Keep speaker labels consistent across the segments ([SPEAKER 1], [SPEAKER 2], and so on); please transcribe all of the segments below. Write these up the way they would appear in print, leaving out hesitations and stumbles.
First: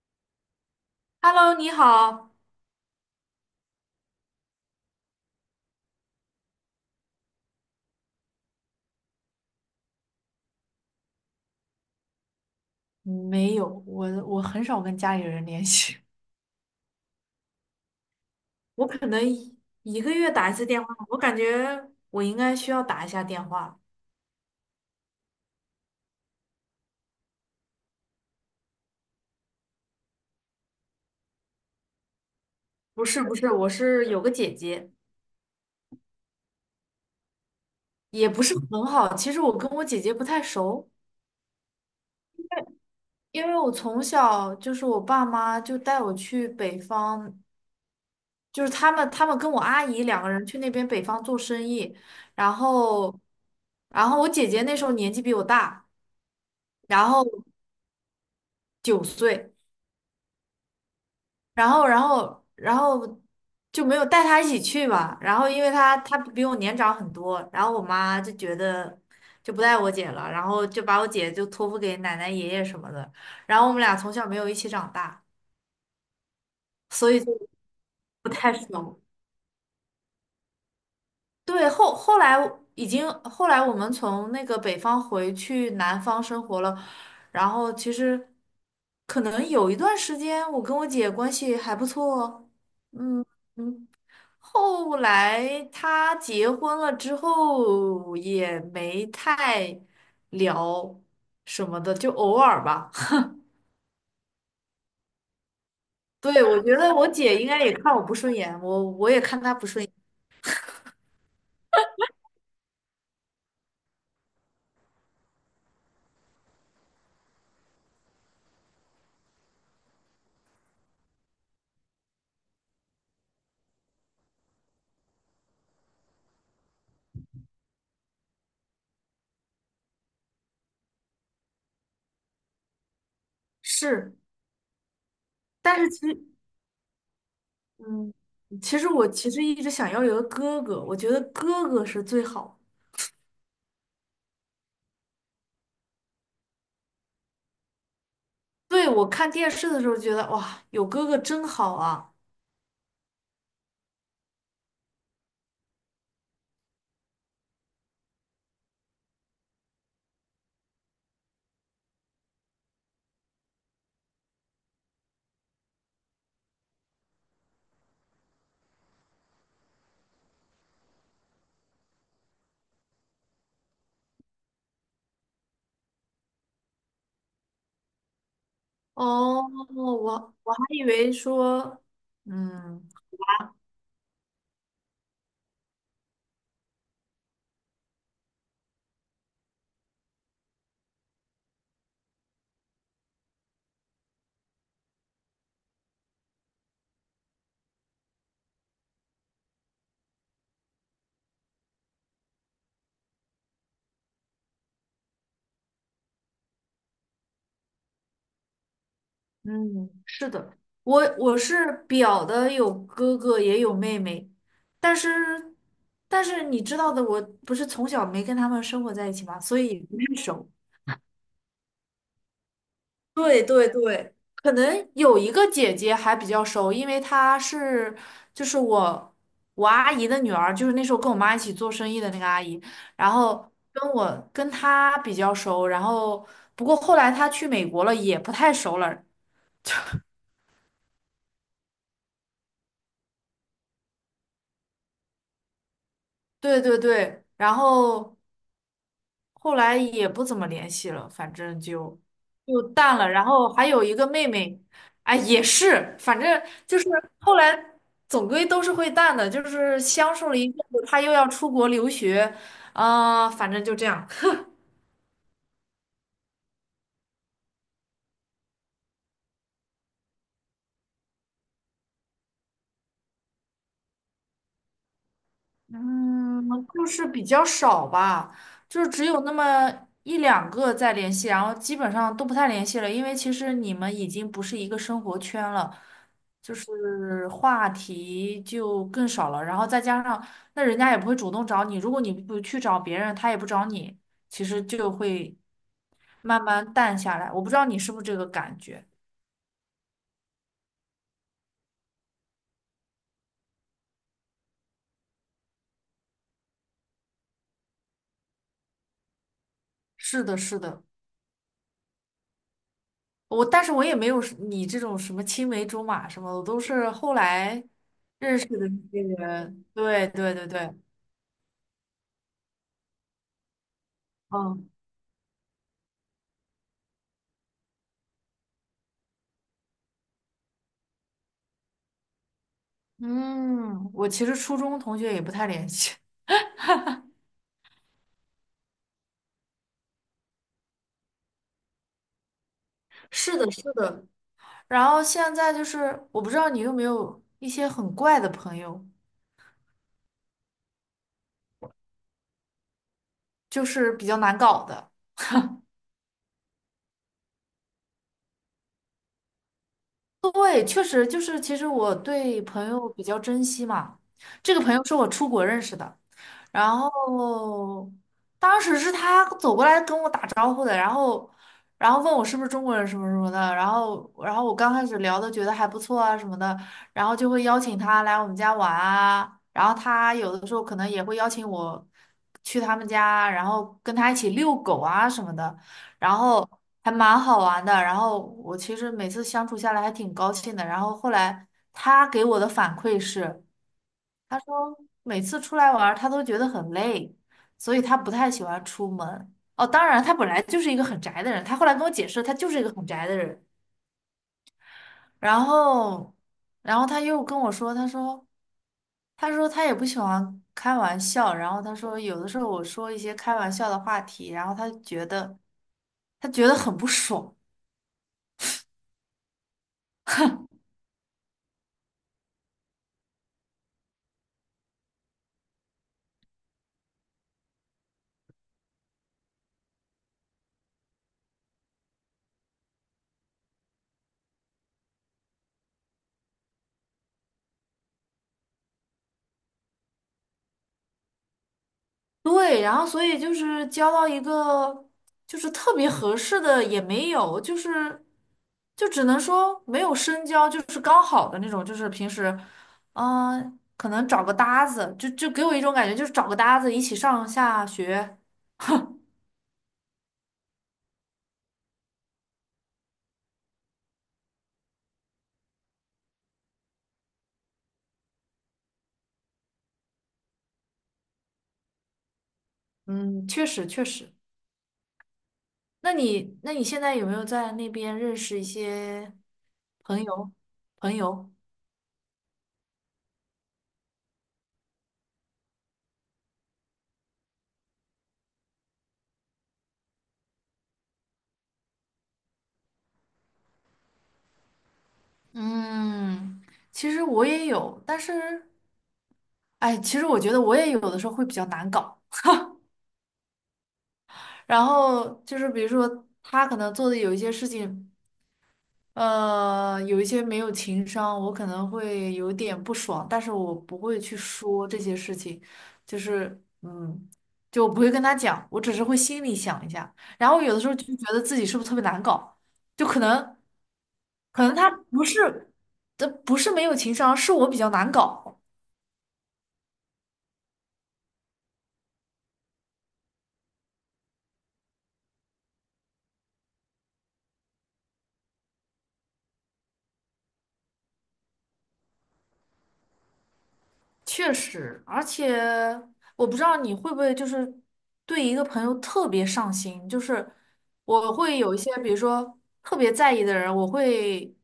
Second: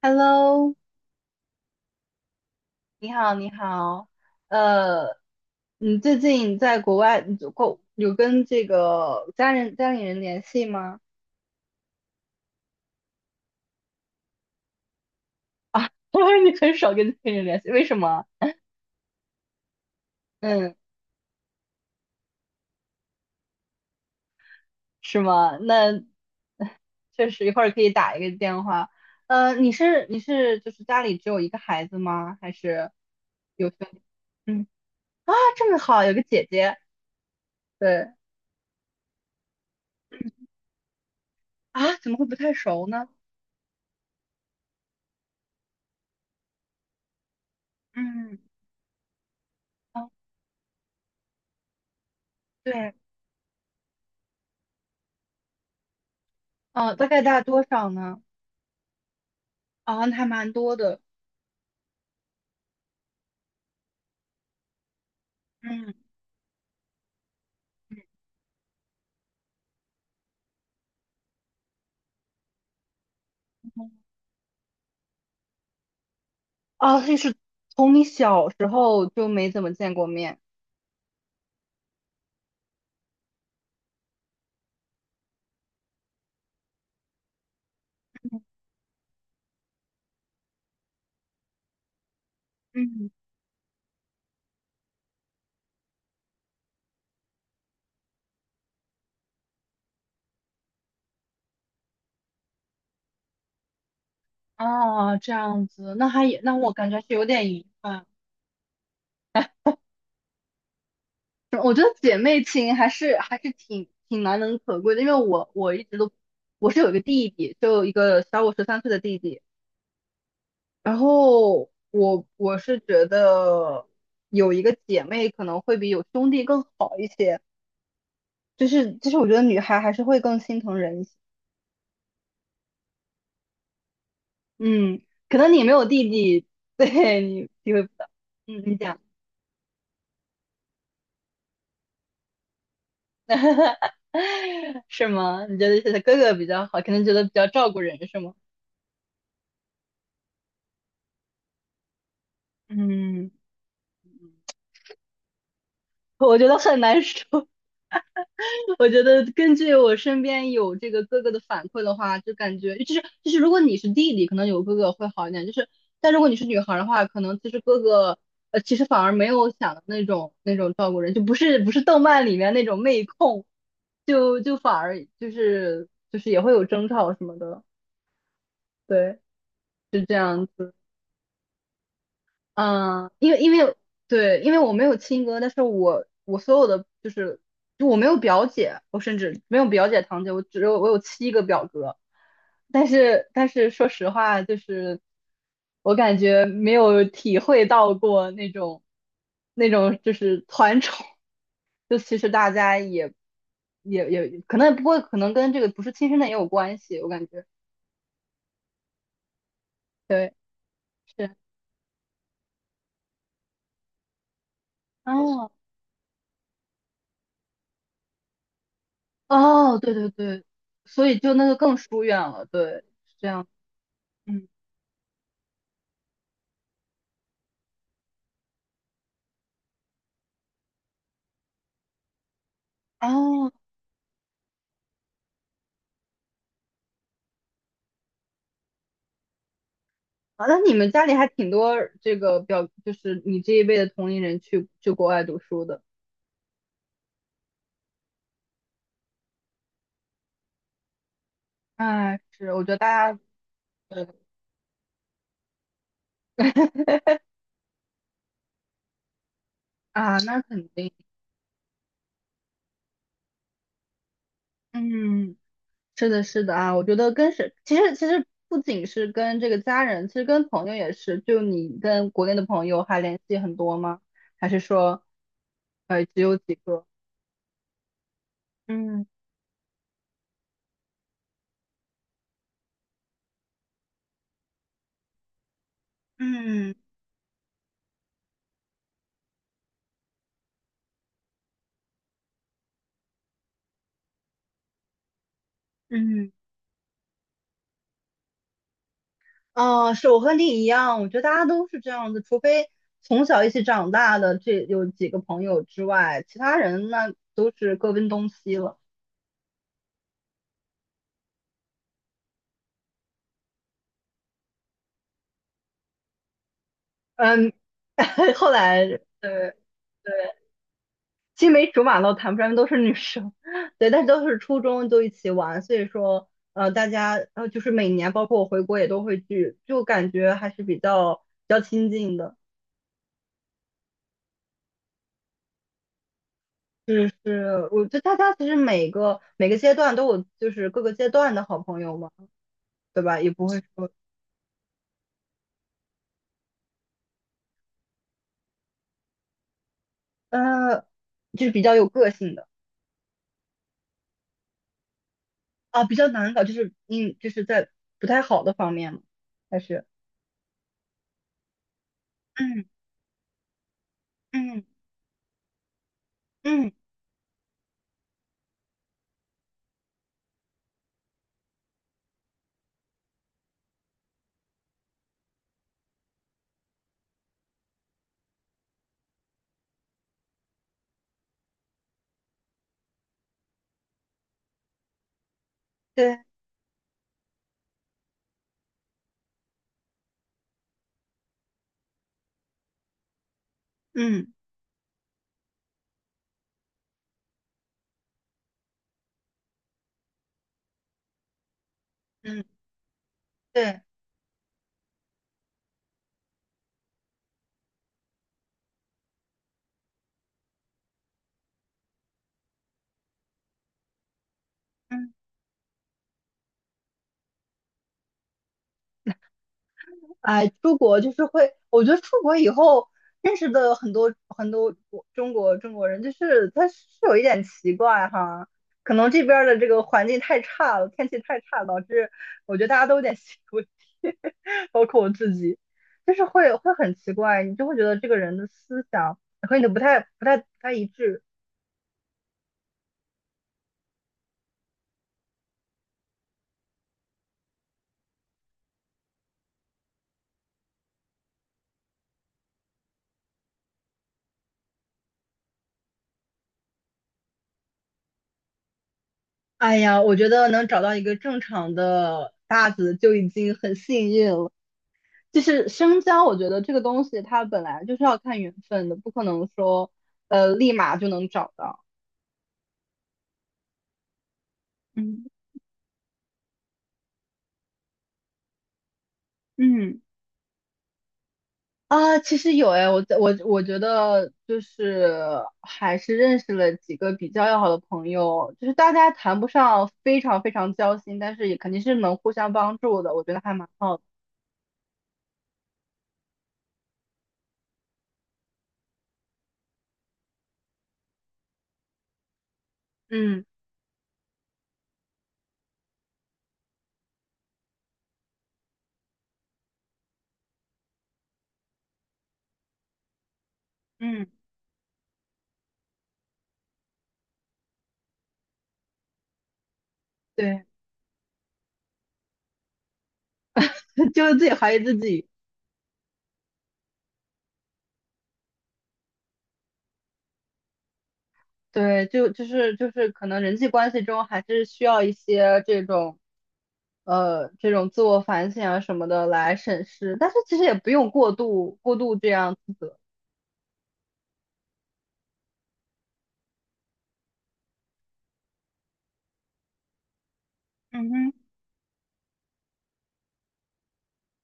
[SPEAKER 1] Hello，
[SPEAKER 2] Hello，你好。
[SPEAKER 1] 你好，你好，呃，你最近在国外，你有跟这个家里人联系吗？
[SPEAKER 2] 没有，我很少跟家里人联系。
[SPEAKER 1] 我说你很少跟家里人联系，为什么？
[SPEAKER 2] 我可能一个月打1次
[SPEAKER 1] 嗯，
[SPEAKER 2] 电话，我感觉我应该需要打一下电话。
[SPEAKER 1] 是吗？那 确实一会儿可以打一个电话。你是就是家里只有一个孩子吗？还是
[SPEAKER 2] 不是，
[SPEAKER 1] 有
[SPEAKER 2] 我
[SPEAKER 1] 兄弟？
[SPEAKER 2] 是有个姐
[SPEAKER 1] 嗯，
[SPEAKER 2] 姐，
[SPEAKER 1] 啊，这么好，有个姐姐。对
[SPEAKER 2] 也不是很好。其实我跟我姐姐不太熟，
[SPEAKER 1] 啊，怎么会不太熟呢？
[SPEAKER 2] 因为我从小就是我爸妈就带我去北方，
[SPEAKER 1] 嗯，
[SPEAKER 2] 就是他们跟我阿
[SPEAKER 1] 啊，
[SPEAKER 2] 姨两个人去那边北方做生意，然
[SPEAKER 1] 对，
[SPEAKER 2] 后然后我姐姐那时候年纪比我大，
[SPEAKER 1] 啊，大
[SPEAKER 2] 然
[SPEAKER 1] 概
[SPEAKER 2] 后
[SPEAKER 1] 大多少呢？
[SPEAKER 2] 9岁。
[SPEAKER 1] 啊，还蛮多的。
[SPEAKER 2] 然后就没有带他一起去吧。然后因为
[SPEAKER 1] 嗯
[SPEAKER 2] 他比我年长很多，然后我妈就觉得就不带我姐了，然后就把我姐就托付给奶奶爷爷什么的。然后我们俩从小没有一起长大，所
[SPEAKER 1] 就
[SPEAKER 2] 以
[SPEAKER 1] 是
[SPEAKER 2] 就
[SPEAKER 1] 从你
[SPEAKER 2] 不
[SPEAKER 1] 小
[SPEAKER 2] 太
[SPEAKER 1] 时
[SPEAKER 2] 熟。
[SPEAKER 1] 候就没怎么见过面。
[SPEAKER 2] 对，后来已经后来我们从那个北方回去南方生活了，然后其实可能有1段时间我跟我姐关系还不错哦，
[SPEAKER 1] 嗯，
[SPEAKER 2] 嗯嗯。后来他结婚了之后也没太聊什么的，就偶尔吧。
[SPEAKER 1] 哦，这样子，那还也，
[SPEAKER 2] 对，
[SPEAKER 1] 那
[SPEAKER 2] 我
[SPEAKER 1] 我
[SPEAKER 2] 觉
[SPEAKER 1] 感
[SPEAKER 2] 得
[SPEAKER 1] 觉是
[SPEAKER 2] 我
[SPEAKER 1] 有
[SPEAKER 2] 姐应
[SPEAKER 1] 点
[SPEAKER 2] 该
[SPEAKER 1] 遗
[SPEAKER 2] 也看我
[SPEAKER 1] 憾。
[SPEAKER 2] 不顺眼，我也看她不顺眼。
[SPEAKER 1] 我觉得姐妹情还是挺难能可贵的，因为我是有一个弟弟，就一个小我13岁的弟弟，然后我是觉得有一个姐妹可能会比有兄弟更好一些，就是我觉得女孩还是会更心疼人一些。
[SPEAKER 2] 是，
[SPEAKER 1] 嗯，可能你没
[SPEAKER 2] 但
[SPEAKER 1] 有
[SPEAKER 2] 是其
[SPEAKER 1] 弟
[SPEAKER 2] 实，
[SPEAKER 1] 弟，对你体会不到。
[SPEAKER 2] 嗯，
[SPEAKER 1] 嗯，你
[SPEAKER 2] 其实
[SPEAKER 1] 讲，
[SPEAKER 2] 我一直想要有个哥哥，我觉得哥哥是最好。
[SPEAKER 1] 是吗？你觉得是他哥哥比较好，可能觉得比较照顾人，是吗？
[SPEAKER 2] 对，我看电视的时候觉得哇，有哥哥真好啊。
[SPEAKER 1] 嗯，我觉得很难说。我觉得根据我身边有这个哥哥的反馈的话，就感觉就是如果你是弟弟，可能有哥哥会好一点，就是但如果你是女孩的话，可能其实哥哥其实反而没有想的那种照顾人，就不是动漫里面那种妹控，就反而就是也会有争吵什么的，对，
[SPEAKER 2] 哦，
[SPEAKER 1] 是这
[SPEAKER 2] 我
[SPEAKER 1] 样
[SPEAKER 2] 我还
[SPEAKER 1] 子。
[SPEAKER 2] 以为说，嗯。
[SPEAKER 1] 嗯，因为对，因为我没有亲哥，但是我所有的就是就我没有表姐，我甚至没有表姐堂姐，我有7个表哥，但是说实话，就是我感觉没有体会到过那种就是团宠，就其实大家也可能跟这个不是亲生的也有关系，我感觉
[SPEAKER 2] 嗯，是
[SPEAKER 1] 对
[SPEAKER 2] 的，我
[SPEAKER 1] 是
[SPEAKER 2] 我是表的有哥哥也有妹妹，但
[SPEAKER 1] 哦
[SPEAKER 2] 是但是你知道的，我不是从小没跟他们生活在一起嘛，所
[SPEAKER 1] 哦，
[SPEAKER 2] 以
[SPEAKER 1] 对
[SPEAKER 2] 不
[SPEAKER 1] 对
[SPEAKER 2] 太
[SPEAKER 1] 对，
[SPEAKER 2] 熟。
[SPEAKER 1] 所以就那个更疏远了，对，是这
[SPEAKER 2] 对
[SPEAKER 1] 样，
[SPEAKER 2] 对对，
[SPEAKER 1] 嗯，
[SPEAKER 2] 可能有一个姐姐还比较熟，因为她是就是我阿姨的女儿，就是那时候跟我妈一起做生意的那个阿姨，然后
[SPEAKER 1] 哦，
[SPEAKER 2] 跟我跟她比较熟，然后不过后来她去美国了，也不太熟了。
[SPEAKER 1] 啊那你们家里还挺多这个表，就是你这一辈的同龄人去国外读书的，
[SPEAKER 2] 对对对，然后后来也不怎么联系了，反正就
[SPEAKER 1] 哎，是，我
[SPEAKER 2] 就
[SPEAKER 1] 觉得
[SPEAKER 2] 淡了。
[SPEAKER 1] 大家，
[SPEAKER 2] 然后还有一
[SPEAKER 1] 对
[SPEAKER 2] 个妹妹，哎，也是，反正就是后来总归都是会淡的，就是相
[SPEAKER 1] 啊，
[SPEAKER 2] 处了
[SPEAKER 1] 那
[SPEAKER 2] 一阵
[SPEAKER 1] 肯
[SPEAKER 2] 子，
[SPEAKER 1] 定，
[SPEAKER 2] 她又要出国留学，啊、反正就这样。
[SPEAKER 1] 嗯，是的，是的啊，我觉得其实不仅是跟这个家人，其实跟朋友也是，就你跟国内的朋友还联系很多吗？还是说，只有
[SPEAKER 2] 嗯，
[SPEAKER 1] 几个？
[SPEAKER 2] 就是比较少吧，就是
[SPEAKER 1] 嗯
[SPEAKER 2] 只有那么1两个在联系，然后基本上都不太联系了，因为其实你们已经不是一个生活圈了，就
[SPEAKER 1] 嗯
[SPEAKER 2] 是话题就更少了，然后再加上那人家也不会主动找你，如果你不去找别人，他也不找你，其实就会
[SPEAKER 1] 嗯。
[SPEAKER 2] 慢慢淡下来。我不知道你是不是这个感觉？
[SPEAKER 1] 啊，是我和你一样，我觉得大家都是这样子，除非从小一起长大的这有几个朋友之外，其他人那都是各奔东西了。
[SPEAKER 2] 是的，是的，但是我也没有是你这种什么青梅竹马什么的，我都是后
[SPEAKER 1] 嗯，
[SPEAKER 2] 来。认识
[SPEAKER 1] 后
[SPEAKER 2] 的
[SPEAKER 1] 来
[SPEAKER 2] 那
[SPEAKER 1] 对
[SPEAKER 2] 些
[SPEAKER 1] 对，
[SPEAKER 2] 人，对对对对，
[SPEAKER 1] 青梅竹马都谈不上，都是女生，对，但是都是初
[SPEAKER 2] 嗯
[SPEAKER 1] 中就一起玩，所以说大家就是每年，包括我回国也都会聚，就感觉还是比较亲近的。
[SPEAKER 2] 嗯，我其实初中同学也不太联系。
[SPEAKER 1] 是是，我觉得大家其实每个阶段都有，就是各个阶段的好朋友嘛。对 吧？也
[SPEAKER 2] 是
[SPEAKER 1] 不
[SPEAKER 2] 的，
[SPEAKER 1] 会
[SPEAKER 2] 是
[SPEAKER 1] 说，
[SPEAKER 2] 的。然后现在就是，我不知道你有没有一些很怪的朋友，
[SPEAKER 1] 呃，就是比较有个性的
[SPEAKER 2] 就是比较难搞的。
[SPEAKER 1] 啊，比较难搞，就是嗯，就是在不太好的方面嘛，还是
[SPEAKER 2] 对，确实就是，其实我对
[SPEAKER 1] 嗯
[SPEAKER 2] 朋友比较珍惜嘛。这个
[SPEAKER 1] 嗯
[SPEAKER 2] 朋友是我出国认识的。然
[SPEAKER 1] 嗯，
[SPEAKER 2] 后当时是他走过来跟我打招呼的，然后然后问我是不是中国人什么什么的，然后我刚开始聊的觉得还不错啊什么的，然后就会邀请他来我们家玩啊，然后他有的时候可能也会邀请我去他们家，然后跟他一起遛狗啊什么的，然
[SPEAKER 1] 对，
[SPEAKER 2] 后还蛮好玩的，然后我其实每次相处下来还挺高兴的，然后后来他给我的反馈是。
[SPEAKER 1] 嗯
[SPEAKER 2] 他说每次出来玩儿他都觉得很累，所以他不太喜欢出门。哦，当然，他本来就是一个很宅的人，他后来跟我解释，他
[SPEAKER 1] 嗯
[SPEAKER 2] 就是一个很宅的人。
[SPEAKER 1] 对，
[SPEAKER 2] 然后，然后他又跟我说，他说，他说他也不喜欢开玩笑，然后他说有的时候我说一些开玩笑的话题，然后他觉
[SPEAKER 1] 嗯。
[SPEAKER 2] 得他觉得很不爽。
[SPEAKER 1] 哎，出国就是会，我觉得出国以后认识的很多很多国中国中国人，就是他是有一点奇怪哈，可能这边儿的这个环境太差了，天气太差了导致我觉得大家都有点心理问题，包括我自己，就是会很奇怪，你就会觉得这个人的思想和你的不太一致。
[SPEAKER 2] 对，然后所以就是交到一个就是特别合适的也没有，就是就只能说没有深交，就是刚好的那种，就是平时，嗯、可能找个搭子，就就给我一种感觉，就是找个搭子一起上下学。
[SPEAKER 1] 哎呀，我觉得能找到一个正常的搭子就已经很幸运了。就是深交，我觉得这个东西它本来就是要看缘分的，不可能说立马就能找到。
[SPEAKER 2] 嗯，确实。
[SPEAKER 1] 嗯
[SPEAKER 2] 那你现在有没有在那边认识一些
[SPEAKER 1] 嗯
[SPEAKER 2] 朋友朋友？
[SPEAKER 1] 啊，其实有哎，我在我觉得就是还是认识了几个比较要好的朋友，就是大家谈不上非常非常交心，但是也肯定是能互相帮助的，我觉得还蛮好的。
[SPEAKER 2] 嗯，其实我也有，但是哎，其实我觉得我也有的时候会比较难搞。
[SPEAKER 1] 嗯
[SPEAKER 2] 然后就是比如说他可能做的有一些事情，呃，有一些没有情商，我可能会有点不爽，但是我不会去
[SPEAKER 1] 嗯，
[SPEAKER 2] 说这些事情，就是嗯，就我不会跟他讲，我只是会心里想一下，然后有的
[SPEAKER 1] 对，
[SPEAKER 2] 时候就觉得自己是不是特别难搞，就可能
[SPEAKER 1] 就是
[SPEAKER 2] 可
[SPEAKER 1] 自己
[SPEAKER 2] 能他
[SPEAKER 1] 怀疑自
[SPEAKER 2] 不
[SPEAKER 1] 己。
[SPEAKER 2] 是，这不是没有情商，是我比较难搞。
[SPEAKER 1] 对，就是可能人际关系中还是需要一些这种这种自我反省啊什么的来审视，但是其实也不用过度这样自责
[SPEAKER 2] 确实，而且我不知道你会不会就是对一个朋友特别上心，就是
[SPEAKER 1] 嗯
[SPEAKER 2] 我
[SPEAKER 1] 哼，
[SPEAKER 2] 会有一些，比如说特别在意的人，我会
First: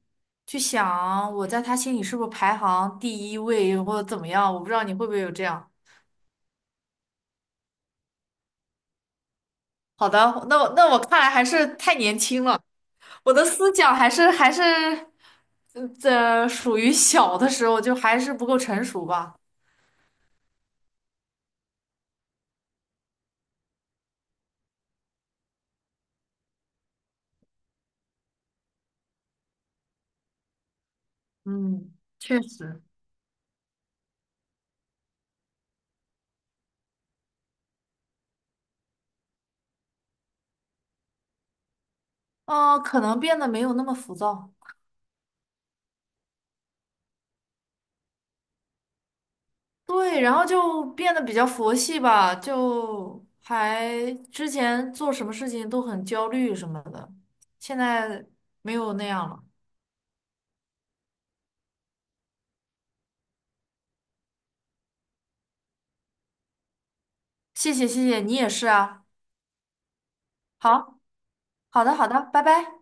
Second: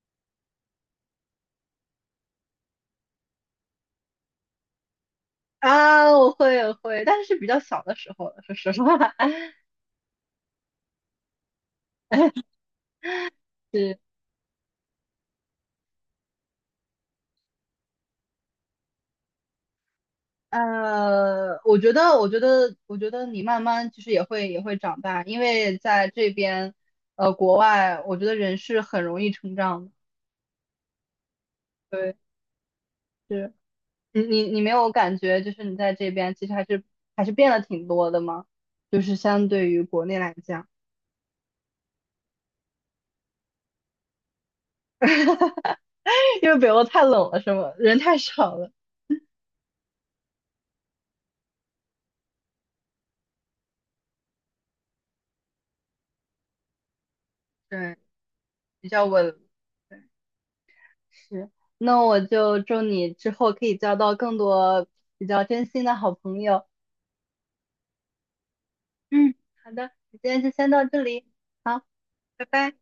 [SPEAKER 2] 去想我在他心里是不是排行第1位或者怎么样，我不知道你会不会有这样。
[SPEAKER 1] 啊，我会，但是是比较小的时候了，说实话
[SPEAKER 2] 好的，那我看来还是太年轻了，我的思想
[SPEAKER 1] 是。
[SPEAKER 2] 还是嗯这属于小的时候，就还是不够成熟吧。
[SPEAKER 1] 我觉得你慢慢其实也会长大，因为在这边，国外，我觉得人是很容易成长的。
[SPEAKER 2] 嗯，
[SPEAKER 1] 对，
[SPEAKER 2] 确实，
[SPEAKER 1] 是。你没有感觉，就是你在这边其实还是变了挺多的吗？就是相对于国内来讲，
[SPEAKER 2] 嗯、可能变得没有那么浮躁。
[SPEAKER 1] 因为北欧太冷了，是吗？人太少了，
[SPEAKER 2] 对，然后就变得比较佛系吧，就还之前做什么事情都很焦虑什么的，现
[SPEAKER 1] 对，
[SPEAKER 2] 在没
[SPEAKER 1] 比
[SPEAKER 2] 有那
[SPEAKER 1] 较
[SPEAKER 2] 样
[SPEAKER 1] 稳。
[SPEAKER 2] 了。
[SPEAKER 1] 对，是。那我就祝你之后可以交到更多比较真心的好朋友。
[SPEAKER 2] 谢谢谢谢，你也是啊。
[SPEAKER 1] 嗯，好的，今天就先到
[SPEAKER 2] 好，
[SPEAKER 1] 这里，好，
[SPEAKER 2] 好的好的，拜
[SPEAKER 1] 拜拜。
[SPEAKER 2] 拜。